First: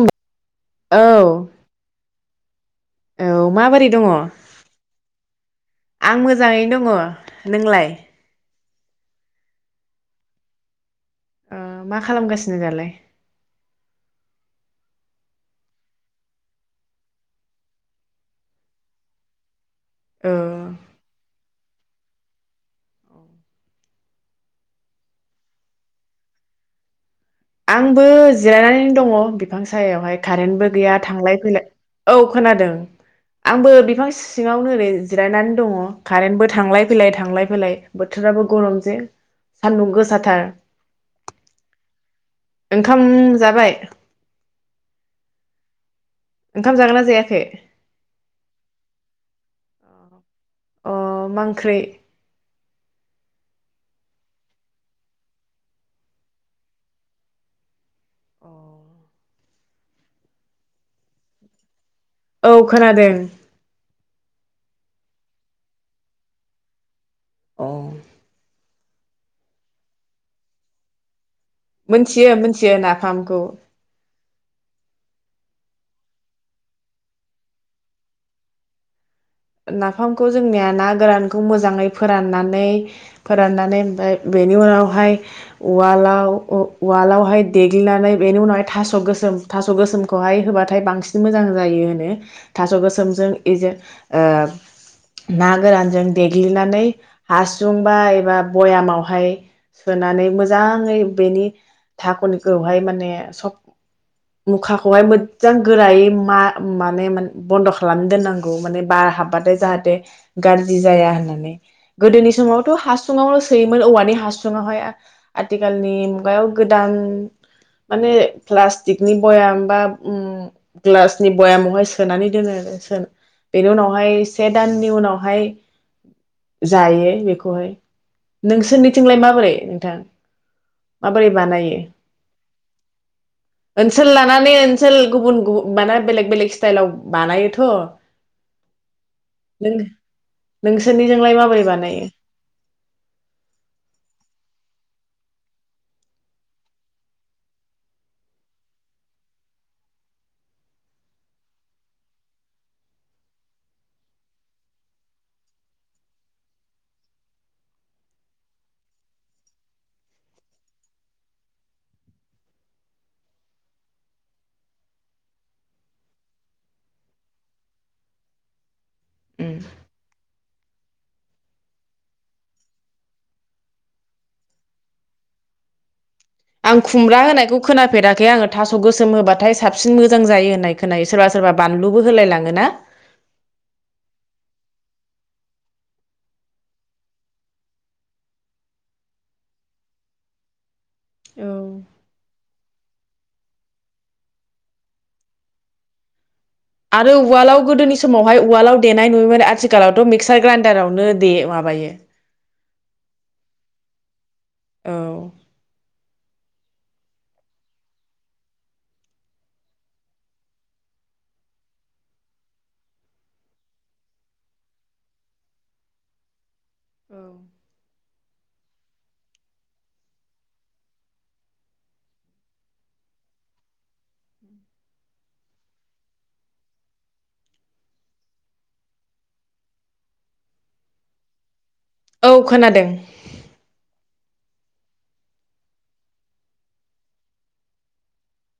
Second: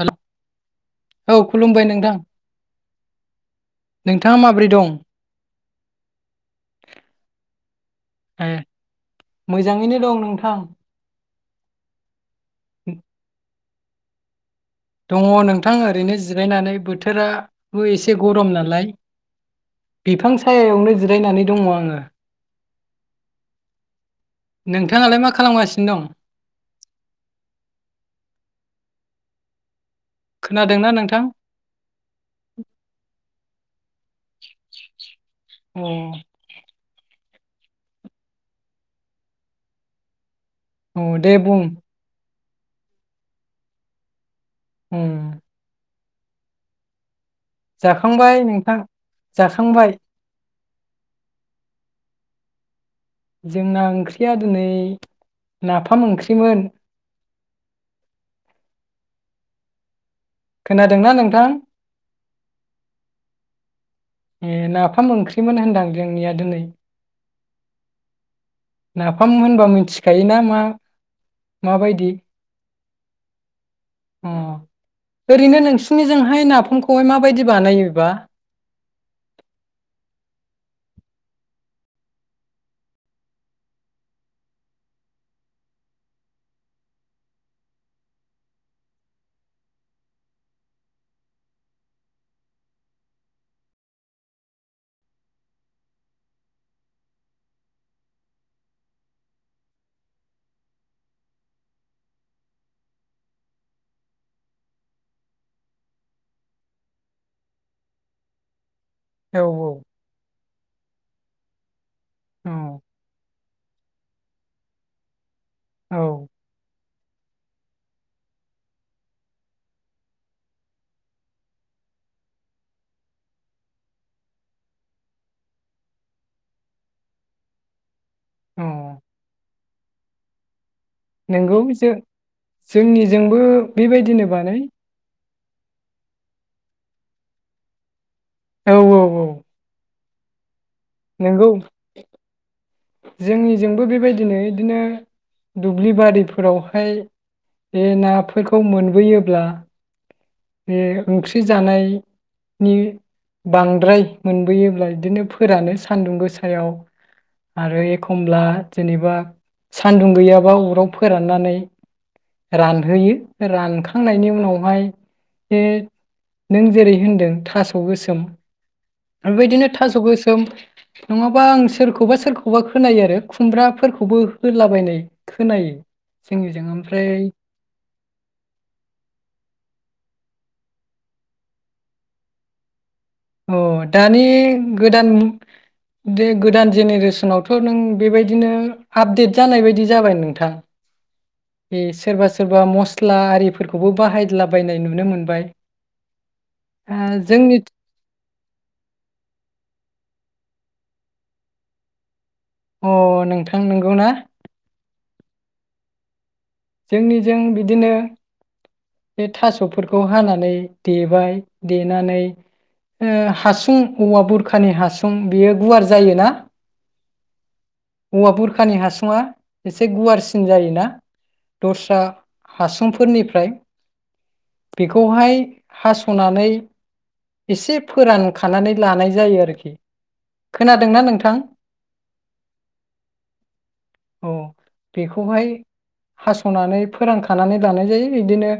हेल' औ खुलुमबाय नोंथां औ माबोरै दङ नोंथाङा माबोरै दं आं मोजाङैनो दङ नोंलाय ए मोजाङैनो दं नोंथां मा खालामगासि नो दालाय दङ नोंथां ओरैनो जिरायनानै बोथोराबो एसे गरम नालाय। औ बिफां सायायावनो जिरायनानै दङ आं [unintelligible] नोंथाङालाय मा खालामगासिनो दं। आंबो जिरायनानै दङ बिफां सायायावहाय कारेन्टबो खोनादोंना गैया नोंथां थांलाय फैलाय औ खोनादों आंबो बिफां सिङावनो ओरै जिरायनानै दङ अ कारेन्बो थांलाय फैलाय थांलाय फैलाय बोथोराबो गरम जे सान्दुं गोसाथार औ दे बुं ओंखाम जाबाय उम ओंखाम जागोन ना जायाखै जाखांबाय नोंथां जाखांबाय अ मा ओंख्रि जोंना ओंख्रिया दिनै नाफाम ओंख्रिमोन अ खोनादोंना नोंथां औ खोनादों नाफाम ओंख्रिमोन होनदां जोंनिया दिनै अ नाफाम होनबा मिथिखायो ना मा माबायदि मोनथियो मोनथियो नाफामखौ अ ओरैनो नोंसिनिजोंहाय नाफामखौहाय माबायदि बानायोबा नाफामखौ जोंनिया ना गोरानखौ मोजाङै फोराननानै फोराननानै ओमफफ्राय बेनि उनावहाय उवालाव उवालावहाय देग्लिनानै बेनि उनावहाय थास' गोसोम थास' गोसोमखौहाय होबाथाय बांसिन मोजां जायो होनो थास' गोसोमजों इजों ना गोरानजों देग्लिनानै हासुंबा एबा भयामावहाय सोनानै मोजाङै बेनि धाखनिखौहाय माने सब मुखाखौहाय मोजां गोरायै म माने बन्द' खालामनो दोननांगौ माने बार हाबा औ जाहाथे गाज्रि जाया होननानै गोदोनि औ समावथ' हासुुंआवल' सोयोमोन औवानि हासुंआवहाय आथिखालनि औ मुगायाव गोदान माने प्लास्टिकनि बयाम बा उ ग्लासनि बयामावहाय सोनानै दोनो आरो [unintelligible] बेनि उनावहाय से दाननि उनावहाय जायो बेखौहाय। औ नोंसोरनिथिंलाय माबोरै नोंथां? माबोरै नंगौ बानायो जों जोंनिजोंबो ओनसोल बेबायदिनो लानानै बानाय ओनसोल गुबुन गुबुन माना बेलेग बेलेग स्टाइलाव बानायोथ'। औ औ नों औ। नोंसोरनिजोंलाय नंगौ माबोरै बानायो? जोंनिजोंबो बेबायदिनो बिदिनो दुब्लि बारिफोरावहाय बे नाफोरखौ मोनबोयोब्ला बे ओंख्रि जानायनि बांद्राय मोनबोयोब्ला बिदिनो फोरानो सान्दुं गोसायाव आरो एखमब्ला जेनेबा सानदुं गैयाबा अराव फोराननानै रानहोयो रानखांनायनि उनावहाय बे नों जेरै होनदों थास' गोसोम उम बेबायदिनो थास गोसोम नङाबा आं सोरखौबा सोरखौबा खोनायो आरो खुमब्राफोरखौबो होलाबायनाय खोनायो। जोंनिजों आं ओमफ्राय खुमब्रा होनायखौ खोनाफेराखै आङो थास गोसोम होबाथाय साबसिन मोजां जायो होननाय खोनायो सोरबा सोरबा बानलुबो होलायलाङोना। अ दानि गोदान बे गोदान जेनेरेसनावथ' नों बेबायदिनो आपडेट जानाय बायदि जाबाय नोंथां। ए सोरबा सो सोरबा मस्ला आरिफोरखौबो बाहायलाबायनाय नुनो मोनबाय। आ आरो जोंनि उवालआव गोदोनि समाव बेवहाय उवालाव देनाय नुयोमोन आथिखालावथ मिक्सार ग्राइनडारावनो दे माबायो। अ नोंथां नंगौ ना? औ। जोंनिजों बिदिनो बे थासफोरखौ हानानै देबाय देनानै हासुं औवा बुरखानि हासुं बेयो गुवार जायोना औ। औवा बुरखानि हासुआ एसे गुवारसिन जायोना दस्रा हासुंफोरनिफ्राय बेखौहाय हासनानै एसे फोरानखानानै लानाय जायो आरोखि खोनादोंना नोंथां? औ खोनादों। औ बेखौहाय हासनानै फोरानखानानै लानाय जायो बिदिनो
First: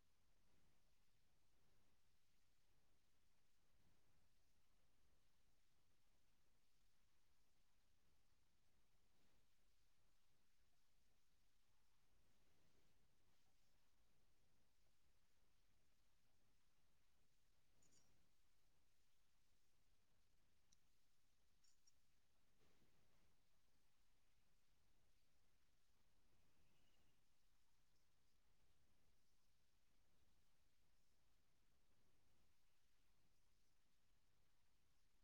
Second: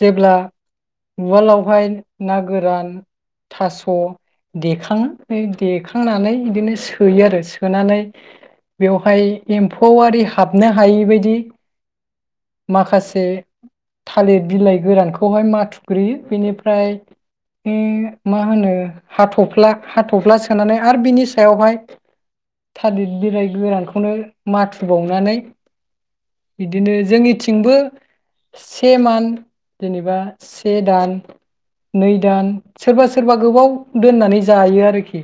जेब्ला उवालावहाय ना गोरान थास देखाङो देखांनानै बिदिनो सोयो आरो सोनानै बेवहाय एम्फौ आरि हाबनो हायिबायदि माखासे थालिर बिलाइ गोरानखौहाय माथुग्रोयो बेनिफ्राय मा होनो हाथफ्ला हाथफ्ला सोनानै आरो बिनि सायावहाय थालिर बिलाइ गोरानखौनो माथुबावनानै बिदिनो जोंनिथिंबो से मान जेनेबा से दान नै दान सोरबा सोरबा गोबाव दोननानै जायो आरोखि।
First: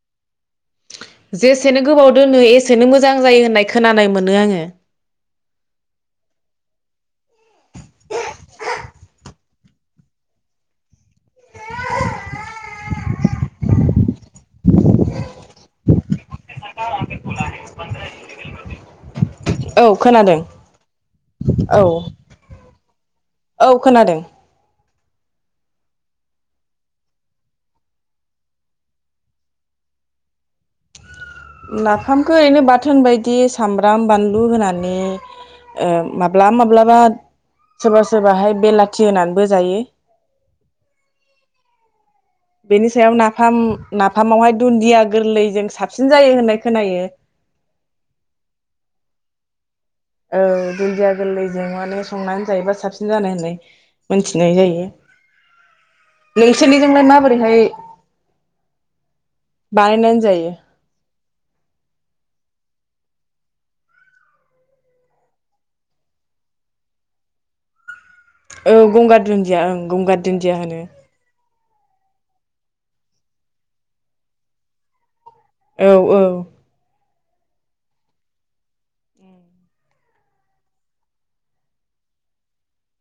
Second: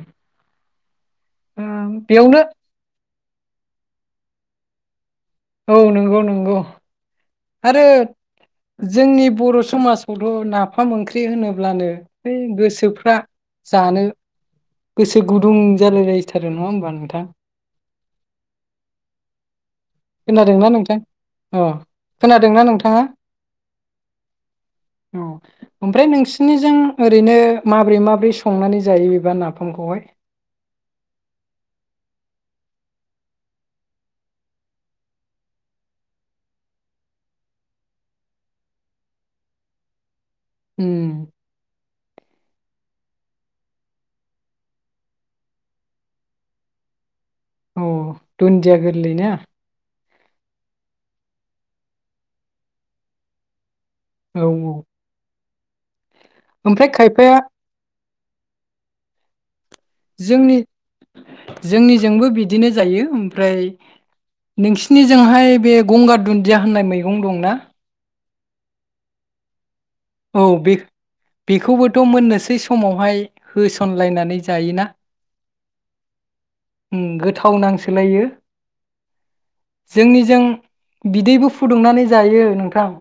ओ जेसेनो गोबाव बेयावनो दोनो एसेनो मोजां जायो होननाय खोनानाय मोनो आङो। औ नंगौ नंगौ। आरो जोंनि बर' समाजावथ नाफाम ओंख्रि होनोब्लानो ब गोसोफ्रा जानो गोसो गुदुं जालायलायथारो नङा होमबा नोंथां। औ खोनादों खोनादोंना नोंथां अ औ खोनादोंना नोंथाङा औ खोनादों। औ ओमफ्राय नोंसिनिजों ओरैनो माबोरै माबोरै संनानै जायो बेबा नाफामखौहाय? नाफामखौ ओरैनो बाथोन बायदि सामब्राम बानलु होनानै ओ माब्लाब-माब्लाबा सोरबा सोरबाहाय बेलाथि होनानैबो जायो। होम बेनि सायाव नाफाम नाफामावहाय दुन्दिया गोरलै जों साबसिन जायो होननाय खोनायो। अ दुन्दिया गोरलै ना? औ दुन्दिया गोरलैजों माने संनानै जायोबा साबसिन जानाय होननाय। औ मोनथिनाय औ जायो। ओमफ्राय नोंसोरनिजोंलाय खायफाया माबोरैहाय बानायनानै जायो जोंनि जोंनिजोंबो बिदिनो जायो ओमफ्राय नोंसिनिजोंहाय बे गंगार दुन्दिया होननाय मैगं दंना? औ गंगार दुन्दिया ओं गंगार औ दुन्दिया बे होनो बेखौबोथ' मोननोसै समावहाय होसनलायनानै जायोना? औ औ ओं गोथाव नांसोलायो जोंनिजों बिदैबो फुदुंनानै जायो नोंथां।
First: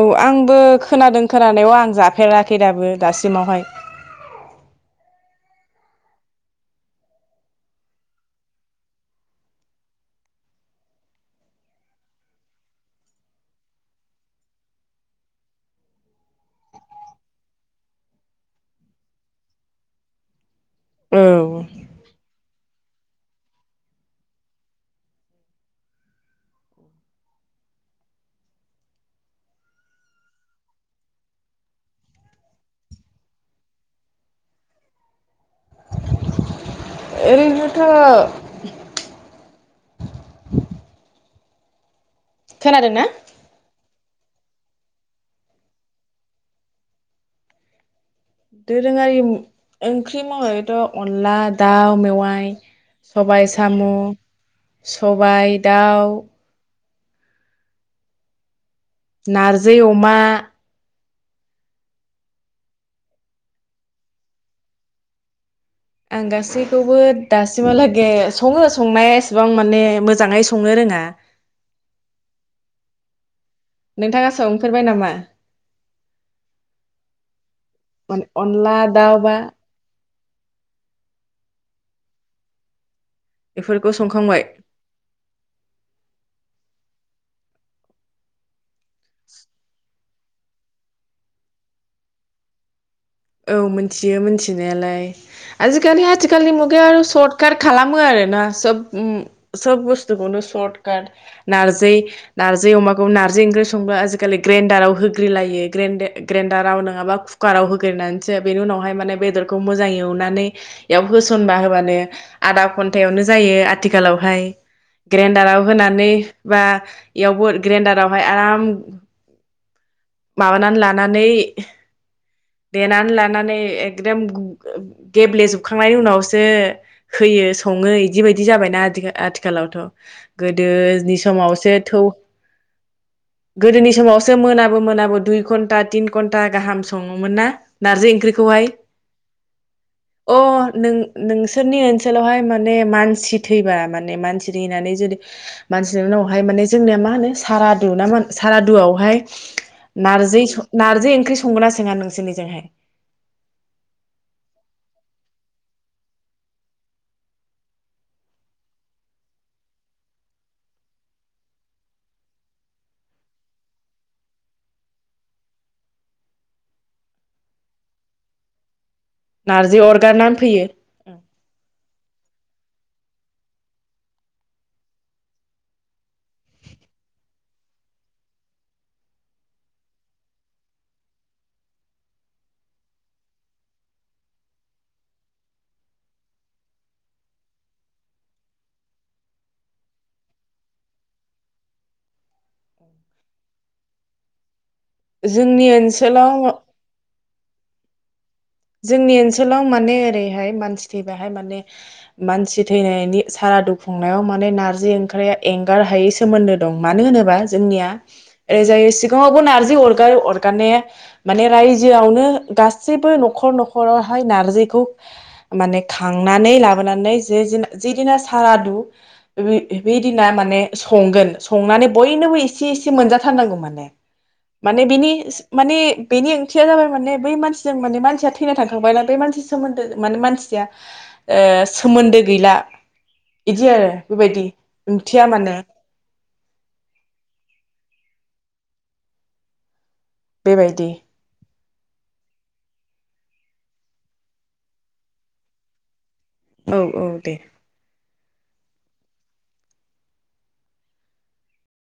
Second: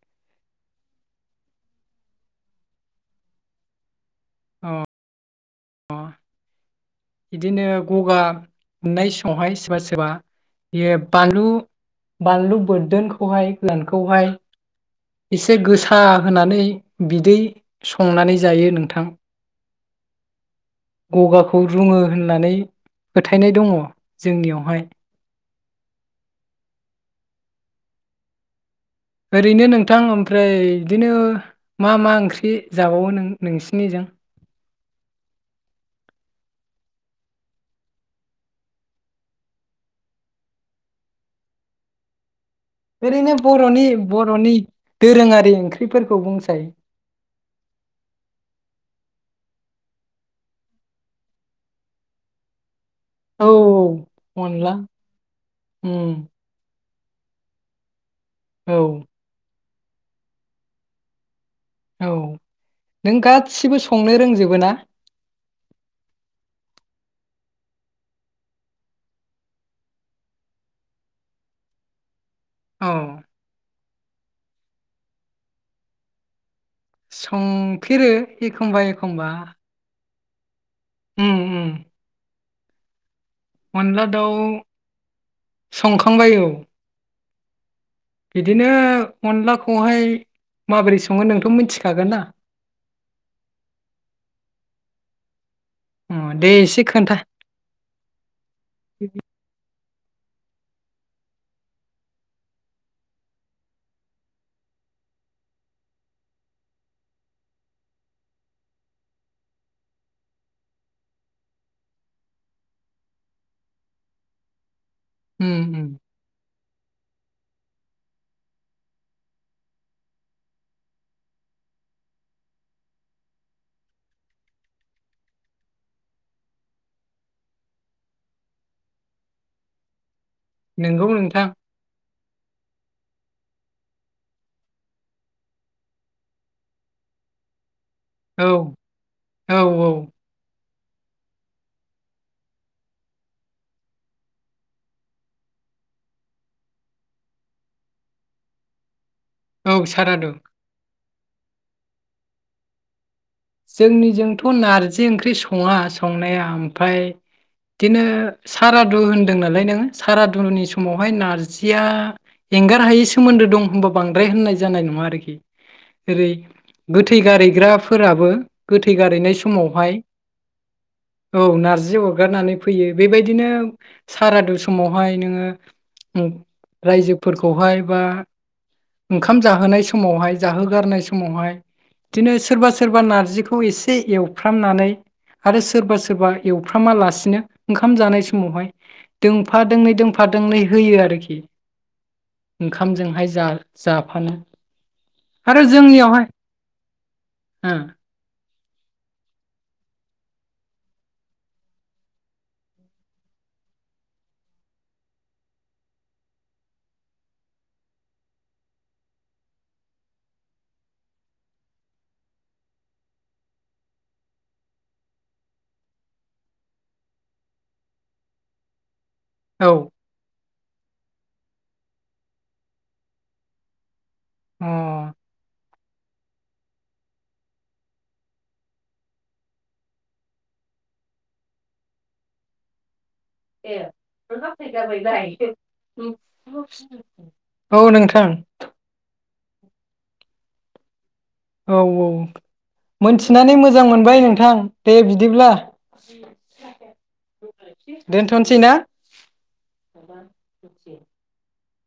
औ आंबो खोनादों खोनानायाव आं जाफेराखै दाबो दासिमावहाय। अ अ बिदिनो गगा मोननाय समावहाय सोरबा सोरबा बे बानलु-बानलु बोरदोनखौहाय गोनानखौहाय एसे गोसा होनानै बिदै संनानै जायो नोंथां। औ गगाखौ रुङो होननानै फोथायनाय दङ जोंनियावहाय ओरैनो नोंथां ओमफ्राय बिदिनो मा मा ओंख्रि जाबावो नों नोंसिनिजों बेनोथ' खोनादों ना एरैनो बर'नि बर'नि दोरोङारि ओंख्रिफोरखौ बुंसाय दोरोङारि ओंख्रि मावनायथ' अनला दाउ मेवाइ औ सबाय साम' औ अनला सबाय दाउ उम औ जै अमा औ नों गासिबो संनो रोंजोबो ना? आं गासैखौबो दासिमावलागे सङो संनाया एसेबां माने मोजाङै संनो रोङा। औ नोंथाङा संफेरबाय नामा? संफेरो अनला दाउ एखमबा-एखमबा बा उम उम बेफोरखौ अनला दाउ संखांबाय संखांबाय औ बिदिनो अनलाखौहाय माबोरै सङो नोंथ' मिथिखागोन ना औ मिथियो मिथिनायालाय। आजिखालि अ दे आथिखालनि एसे मुगायाव आरो खोन्था सर्ट काट खालामो आरो ना सब उम सब बुस स्थुखौनो सट् काट नारजि नारजि अमाखौ नारजि अमाखौ ओंख्रि संबा आजिखालि ग्रेनडाराव होग्रलायो ग्रेनडाराव नङाबा कुकाराव होगनानैसो बेनि उनावहाय माने बेदरखौ मोजां एवनानै बेयाव होसनबा होबानो आदा घन्टायावनो जायो आथिखालावहाय उम ग्रेन्डाराव उम होनानै बा इयावबो ग्रेन्डारावहाय आराम। माबानानै लानानै देनानै लानानै एकदम गेब्लेजोबखांनायनि उनावसो होयो सङो बिदि बायदि जाबायना आथिखालावथ। नंगौ गोदोनि नोंथां समावसो थौ। गोदोनि समावसो मोनाब मोनाबो दुइ घन्टा थिन घन्टा गाहाम सङोमोन ना। नारजि औ ओंख्रिखौहाय औ अ। नों नोंसोरनि ओनसोलावहाय माने मानसि थैबा माने मानसि थैनानै जुदि मानसिनि उनावहाय माने जोंनिया मा होनो सारादु ना मा सारादुआवहाय। औ सारादु नारजि नारजि ओंख्रि संगोनासो। सोंङा नोंसोरनिजोंहाय। जोंनिजोंथ' नारजि ओंख्रि सङा संनाया ओमफ्राय बिदिनो सारादु होन्दों नालाय नोङो सारादुनि समावहाय नार्जिया एंगार हायै सोमोन्दो दं होनबा बांद्राय होननाय जानाय नङा आरोखि ओरै गोथै गारायग्राफोराबो। गोथै। फैगारह हैनाय नारजि समावहाय अरगारनानै फैयो औ नारजि हरगारनानै। फै बेबायदिनो सारादु समावहाय नोङो रायजो फोरखौहाय बा ओंखाम जाहोनाय समावहाय जाहोगारनाय समावहाय बिदिनो सोरबा सोर। सोरबा नारजिखौ एसे एवफ्रामनानै आरो सोरबा सोरबा एवफ्रामालासिनो ओंखाम जानाय समावहाय दोंफा दोंनै दोंफा दोंनै होयो आरोखि ओंखामजोंहाय जा जाफानो। जोंनि ओनसोलाव। उम। जोंनि ओनसोलाव माने ओरैहाय मानसि थैबाहाय माने मानसि थैनायनि सारा दुखुंनायाव माने नार्जि ओंख्रिया एंगार हायै सोमोन्दो दं मानो होनोबा जोंनिया ओरैजायो सिगाङावबो नार्जि अरग अरगारनाया माने रायजोआवनो गासैबो नखर। न'खर न'खरावहाय नारजिखौ माने खांनानै लाबोनानै ज जेदिना सारादु। बे ओ बेदिना माने। संगोन संनानै बयनोबो एसे एसे मोनजाथारनांगौ माने। औ माने बिनि माने। बेनि ओंथिया जाबाय माने बै मानसिजों माने मानसि। या थैना थांखांबायला बे मानसि सोमोन्दो माने मानसिया सोमोन्दो गैला। इदि ए आरो बेबायदि नहा ओंथिया फैगाबाय माने ब औ नोंथां। थां। बेबायदि। औ औ मोनथिनानै मोजां मोनबाय नोंथां दे बिदिब्ला। औ औ दे। दोनथ'नोसै ना।